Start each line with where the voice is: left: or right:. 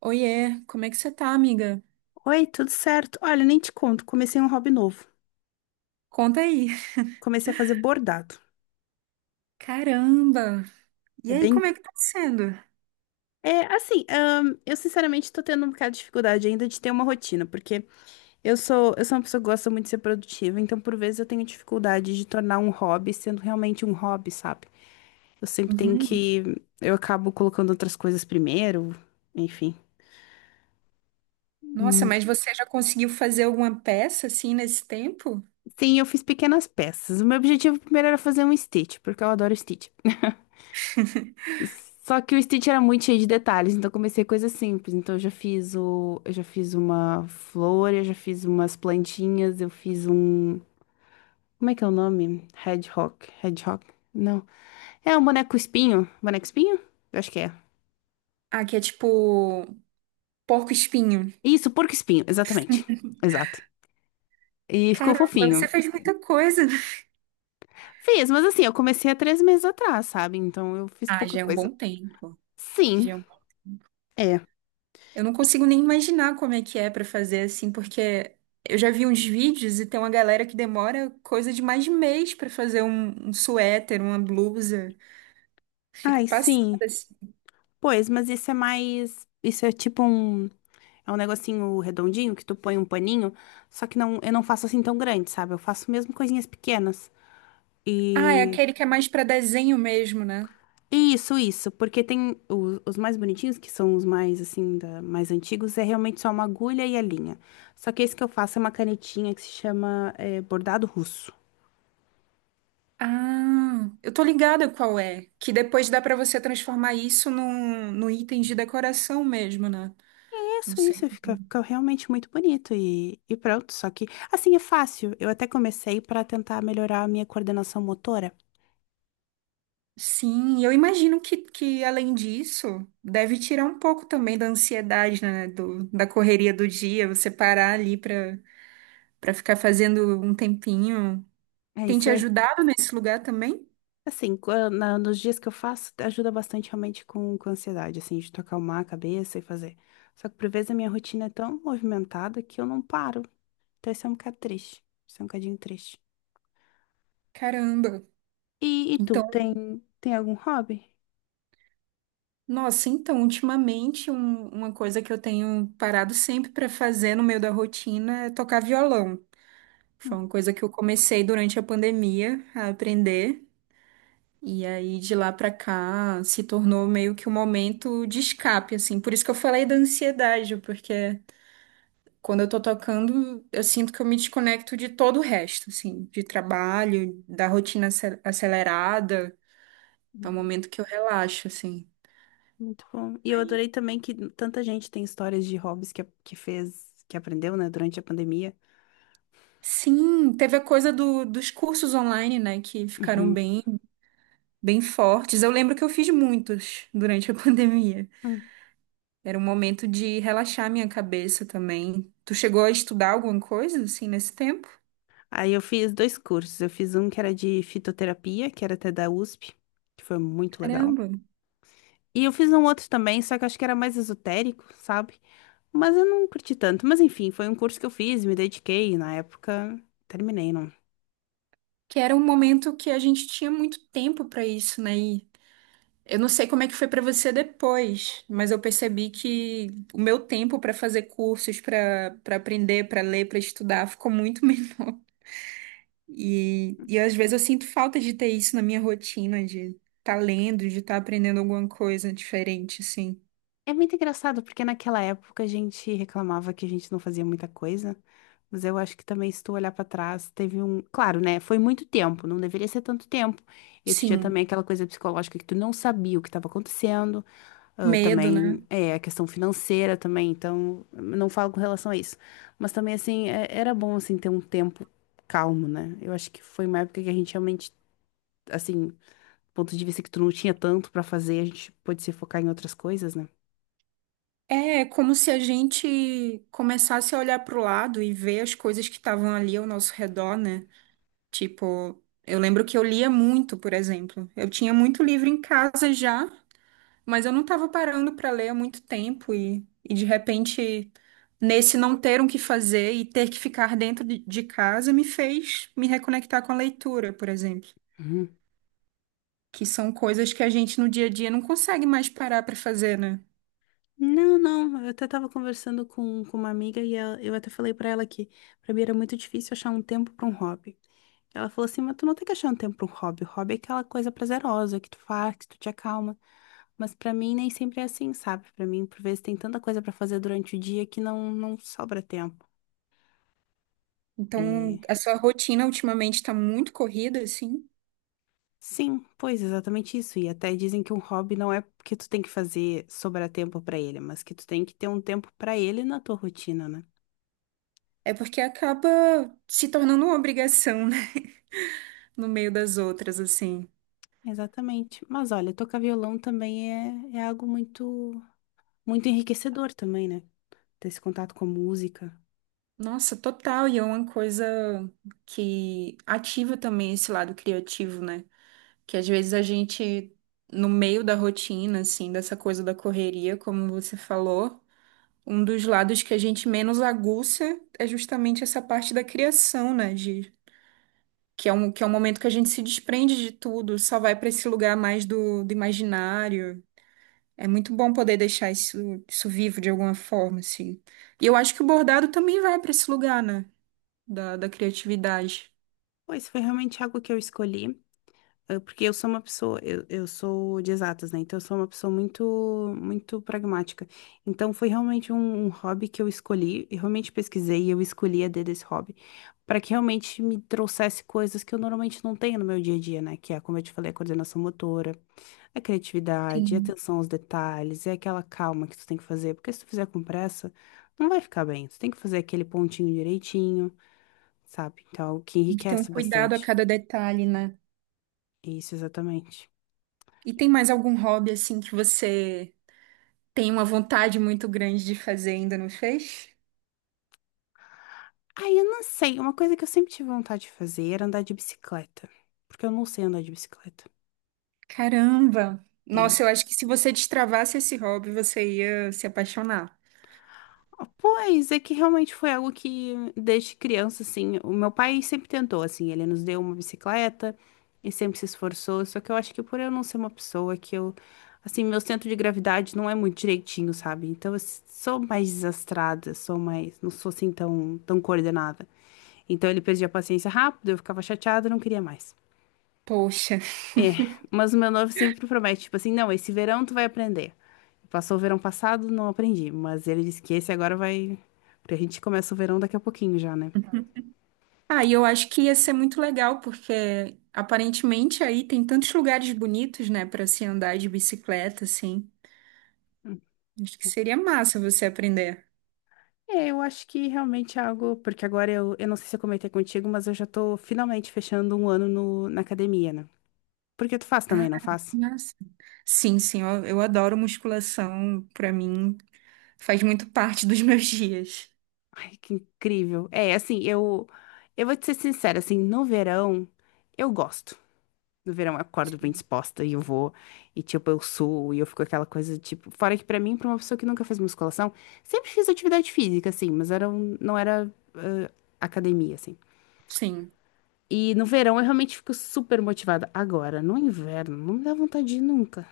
right: Oiê, como é que você tá, amiga?
left: Oi, tudo certo? Olha, nem te conto, comecei um hobby novo.
right: Conta aí.
left: Comecei a fazer bordado.
right: Caramba! E
left: É
right: aí,
left: bem.
right: como é que tá sendo?
left: É assim, eu sinceramente tô tendo um bocado de dificuldade ainda de ter uma rotina, porque eu sou uma pessoa que gosta muito de ser produtiva, então por vezes eu tenho dificuldade de tornar um hobby sendo realmente um hobby, sabe? Eu sempre tenho
right: Uhum.
left: que. Eu acabo colocando outras coisas primeiro, enfim.
right: Nossa,
left: Hum,
right: mas você já conseguiu fazer alguma peça assim nesse tempo?
left: Sim, eu fiz pequenas peças. O meu objetivo primeiro era fazer um Stitch, porque eu adoro Stitch. Só que o Stitch era muito cheio de detalhes, então eu comecei coisas simples. Então eu já fiz uma flor, eu já fiz umas plantinhas, eu fiz um, como é que é o nome? Hedgehog, Hedgehog? Não. É um boneco espinho, boneco espinho? Eu acho que é.
right: Ah, que é tipo porco-espinho.
left: Isso, porco espinho, exatamente. Exato. E ficou
right: Caramba,
left: fofinho.
right: você fez muita coisa.
left: Fiz, mas assim, eu comecei há 3 meses atrás, sabe? Então eu fiz
right: Ah,
left: pouca
right: já é um
left: coisa.
right: bom tempo.
left: Sim,
right: Já é
left: é.
right: eu não consigo nem imaginar como é que é pra fazer assim, porque eu já vi uns vídeos e tem uma galera que demora coisa de mais de mês pra fazer um suéter, uma blusa. Fico
left: Ai,
right: passada
left: sim.
right: assim.
left: Pois, mas isso é tipo um. É um negocinho redondinho que tu põe um paninho, só que não, eu não faço assim tão grande, sabe? Eu faço mesmo coisinhas pequenas.
right: Ah, é
left: E
right: aquele que é mais pra desenho mesmo, né?
left: e isso, isso, porque tem os mais bonitinhos, que são os mais assim, mais antigos, é realmente só uma agulha e a linha. Só que esse que eu faço é uma canetinha que se chama é, bordado russo.
right: Ah, eu tô ligada qual é, que depois dá pra você transformar isso num item de decoração mesmo, né? Não
left: Isso,
right: sei.
left: isso, fica, fica realmente muito bonito e pronto. Só que assim é fácil. Eu até comecei para tentar melhorar a minha coordenação motora.
right: Sim, eu imagino que além disso, deve tirar um pouco também da ansiedade, né? Da correria do dia, você parar ali pra ficar fazendo um tempinho.
left: É
right: Tem
left: isso,
right: te
left: é.
right: ajudado nesse lugar também?
left: Assim, nos dias que eu faço, ajuda bastante realmente com ansiedade, assim, de tu acalmar a cabeça e fazer. Só que por vezes a minha rotina é tão movimentada que eu não paro. Então isso é um bocado triste. Isso é um bocadinho triste.
right: Caramba.
left: E, e tu,
right: Então,
left: tem, tem algum hobby?
right: nossa, então, ultimamente, uma coisa que eu tenho parado sempre para fazer no meio da rotina é tocar violão. Foi
left: Hum.
right: uma coisa que eu comecei durante a pandemia a aprender. E aí, de lá para cá, se tornou meio que um momento de escape, assim. Por isso que eu falei da ansiedade, porque quando eu tô tocando, eu sinto que eu me desconecto de todo o resto, assim, de trabalho, da rotina acelerada. É um
left: Uhum.
right: momento que eu relaxo, assim.
left: Muito bom. E eu adorei também que tanta gente tem histórias de hobbies que fez, que aprendeu, né, durante a pandemia.
right: Sim, teve a coisa dos cursos online, né, que ficaram
left: Uhum.
right: bem, bem fortes. Eu lembro que eu fiz muitos durante a pandemia.
left: Hum.
right: Era um momento de relaxar minha cabeça também. Tu chegou a estudar alguma coisa assim nesse tempo?
left: Aí eu fiz dois cursos. Eu fiz um que era de fitoterapia, que era até da USP, que foi muito legal.
right: Caramba,
left: E eu fiz um outro também, só que eu acho que era mais esotérico, sabe? Mas eu não curti tanto. Mas enfim, foi um curso que eu fiz, me dediquei, e na época terminei, não.
right: que era um momento que a gente tinha muito tempo para isso, né? E eu não sei como é que foi para você depois, mas eu percebi que o meu tempo para fazer cursos, para aprender, para ler, para estudar ficou muito menor. E às vezes eu sinto falta de ter isso na minha rotina, de estar tá lendo, de estar aprendendo alguma coisa diferente, assim.
left: É muito engraçado, porque naquela época a gente reclamava que a gente não fazia muita coisa, mas eu acho que também, se tu olhar pra trás, teve um. Claro, né? Foi muito tempo, não deveria ser tanto tempo. E tu tinha
right: Sim,
left: também aquela coisa psicológica que tu não sabia o que estava acontecendo, ah,
right: medo, né?
left: também é a questão financeira também, então não falo com relação a isso. Mas também, assim, era bom, assim, ter um tempo calmo, né? Eu acho que foi uma época que a gente realmente, assim, do ponto de vista que tu não tinha tanto pra fazer, a gente pôde se focar em outras coisas, né?
right: É como se a gente começasse a olhar para o lado e ver as coisas que estavam ali ao nosso redor, né? Tipo, eu lembro que eu lia muito, por exemplo. Eu tinha muito livro em casa já, mas eu não estava parando para ler há muito tempo e de repente, nesse não ter o que fazer e ter que ficar dentro de casa, me fez me reconectar com a leitura, por exemplo,
left: Uhum.
right: que são coisas que a gente no dia a dia não consegue mais parar para fazer, né?
left: Não, não, eu até tava conversando com uma amiga e eu até falei pra ela que pra mim era muito difícil achar um tempo pra um hobby. Ela falou assim, mas tu não tem que achar um tempo pra um hobby. O hobby é aquela coisa prazerosa que tu faz, que tu te acalma. Mas pra mim nem sempre é assim, sabe? Pra mim, por vezes tem tanta coisa pra fazer durante o dia que não, não sobra tempo.
right: Então,
left: E
right: a sua rotina ultimamente está muito corrida, assim,
left: sim, pois exatamente isso. E até dizem que um hobby não é que tu tem que fazer sobrar tempo pra ele, mas que tu tem que ter um tempo pra ele na tua rotina, né?
right: é porque acaba se tornando uma obrigação, né? No meio das outras, assim.
left: Exatamente. Mas olha, tocar violão também é algo muito, muito enriquecedor também, né? Ter esse contato com a música.
right: Nossa, total, e é uma coisa que ativa também esse lado criativo, né? Que às vezes a gente, no meio da rotina, assim, dessa coisa da correria, como você falou, um dos lados que a gente menos aguça é justamente essa parte da criação, né? Que é um momento que a gente se desprende de tudo, só vai para esse lugar mais do imaginário. É muito bom poder deixar isso, isso vivo de alguma forma, assim. E eu acho que o bordado também vai para esse lugar, né? Da criatividade.
left: Pois foi realmente algo que eu escolhi, porque eu sou uma pessoa, eu sou de exatas, né? Então eu sou uma pessoa muito, muito pragmática. Então foi realmente um hobby que eu escolhi, eu realmente pesquisei e eu escolhi a dedo esse hobby, para que realmente me trouxesse coisas que eu normalmente não tenho no meu dia a dia, né? Que é, como eu te falei, a coordenação motora. É criatividade, é
right: Sim.
left: atenção aos detalhes, é aquela calma que tu tem que fazer, porque se tu fizer com pressa, não vai ficar bem. Tu tem que fazer aquele pontinho direitinho, sabe? Então, é o que
right: Tem que ter um
left: enriquece
right: cuidado a
left: bastante.
right: cada detalhe, né?
left: Isso, exatamente.
right: E tem mais algum hobby assim que você tem uma vontade muito grande de fazer e ainda não fez?
left: Ah, eu não sei. Uma coisa que eu sempre tive vontade de fazer era andar de bicicleta, porque eu não sei andar de bicicleta.
right: Caramba!
left: É.
right: Nossa, eu acho que se você destravasse esse hobby, você ia se apaixonar.
left: Pois é que realmente foi algo que desde criança assim, o meu pai sempre tentou assim, ele nos deu uma bicicleta e sempre se esforçou, só que eu acho que por eu não ser uma pessoa que eu assim, meu centro de gravidade não é muito direitinho, sabe? Então sou mais desastrada, sou mais, não sou assim tão tão coordenada. Então ele perdia a paciência rápido, eu ficava chateada, não queria mais.
right: Poxa.
left: Mas o meu noivo sempre promete, tipo assim, não, esse verão tu vai aprender. Passou o verão passado, não aprendi, mas ele disse que esse agora vai. Porque a gente começa o verão daqui a pouquinho já, né?
right: Ah, e eu acho que ia ser muito legal, porque aparentemente aí tem tantos lugares bonitos, né, para se andar de bicicleta, assim. Acho que seria massa você aprender.
left: É, eu acho que realmente é algo. Porque agora eu não sei se eu comentei contigo, mas eu já tô finalmente fechando um ano no, na academia, né? Porque tu faz
right: Ah,
left: também, não faz?
right: nossa. Sim, sim, eu adoro musculação, pra mim faz muito parte dos meus dias.
left: Ai, que incrível. É, assim, eu. Eu vou te ser sincera, assim, no verão, eu gosto. No verão eu acordo bem disposta e eu vou, e tipo, eu suo, e eu fico aquela coisa, tipo, fora que pra mim, pra uma pessoa que nunca fez musculação, sempre fiz atividade física, assim, mas era um, não era academia, assim.
right: Sim.
left: E no verão eu realmente fico super motivada. Agora, no inverno, não me dá vontade de ir nunca.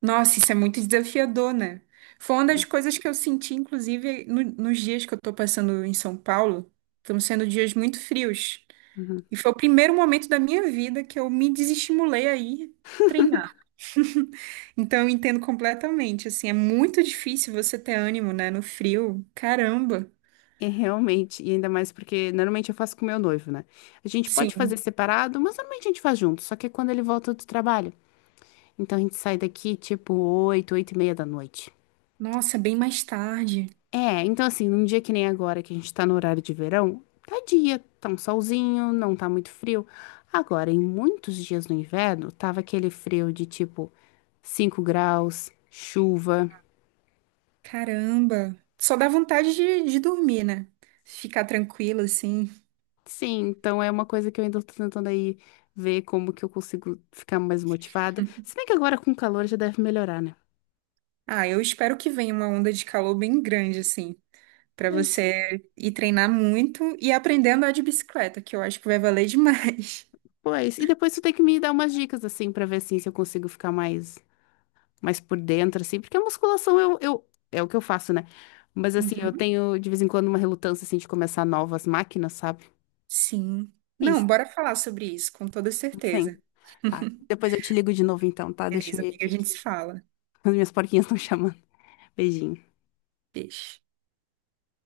right: Nossa, isso é muito desafiador, né? Foi uma das coisas que eu senti, inclusive, nos dias que eu tô passando em São Paulo. Estão sendo dias muito frios.
left: Uhum.
right: E foi o primeiro momento da minha vida que eu me desestimulei a ir treinar. Então, eu entendo completamente. Assim, é muito difícil você ter ânimo, né? No frio. Caramba.
left: É realmente, e ainda mais porque normalmente eu faço com meu noivo, né? A gente pode
right: Sim.
left: fazer separado, mas normalmente a gente faz junto, só que é quando ele volta do trabalho. Então a gente sai daqui tipo oito, 8 e meia da noite.
right: Nossa, bem mais tarde.
left: É, então assim, num dia que nem agora, que a gente tá no horário de verão, tá dia, tá um solzinho, não tá muito frio. Agora, em muitos dias no inverno, tava aquele frio de tipo 5 graus, chuva.
right: Caramba. Só dá vontade de dormir, né? Ficar tranquilo, assim.
left: Sim, então é uma coisa que eu ainda tô tentando aí ver como que eu consigo ficar mais motivada. Se bem que agora com o calor já deve melhorar, né?
right: Ah, eu espero que venha uma onda de calor bem grande, assim, pra
left: Pois,
right: você ir treinar muito e aprender a andar de bicicleta, que eu acho que vai valer demais.
left: pois. E depois tu tem que me dar umas dicas assim pra ver assim se eu consigo ficar mais mas por dentro, assim, porque a musculação é o que eu faço, né? Mas assim, eu
right: Uhum.
left: tenho de vez em quando uma relutância, assim, de começar novas máquinas, sabe?
right: Sim.
left: É
right: Não,
left: isso.
right: bora falar sobre isso, com toda certeza.
left: Sim. Tá. Depois eu te ligo de novo então, tá? Deixa eu
right: Beleza,
left: ver
right: amiga, a
left: aqui
right: gente se
left: que
right: fala.
left: as minhas porquinhas estão chamando. Beijinho.
right: Beijo.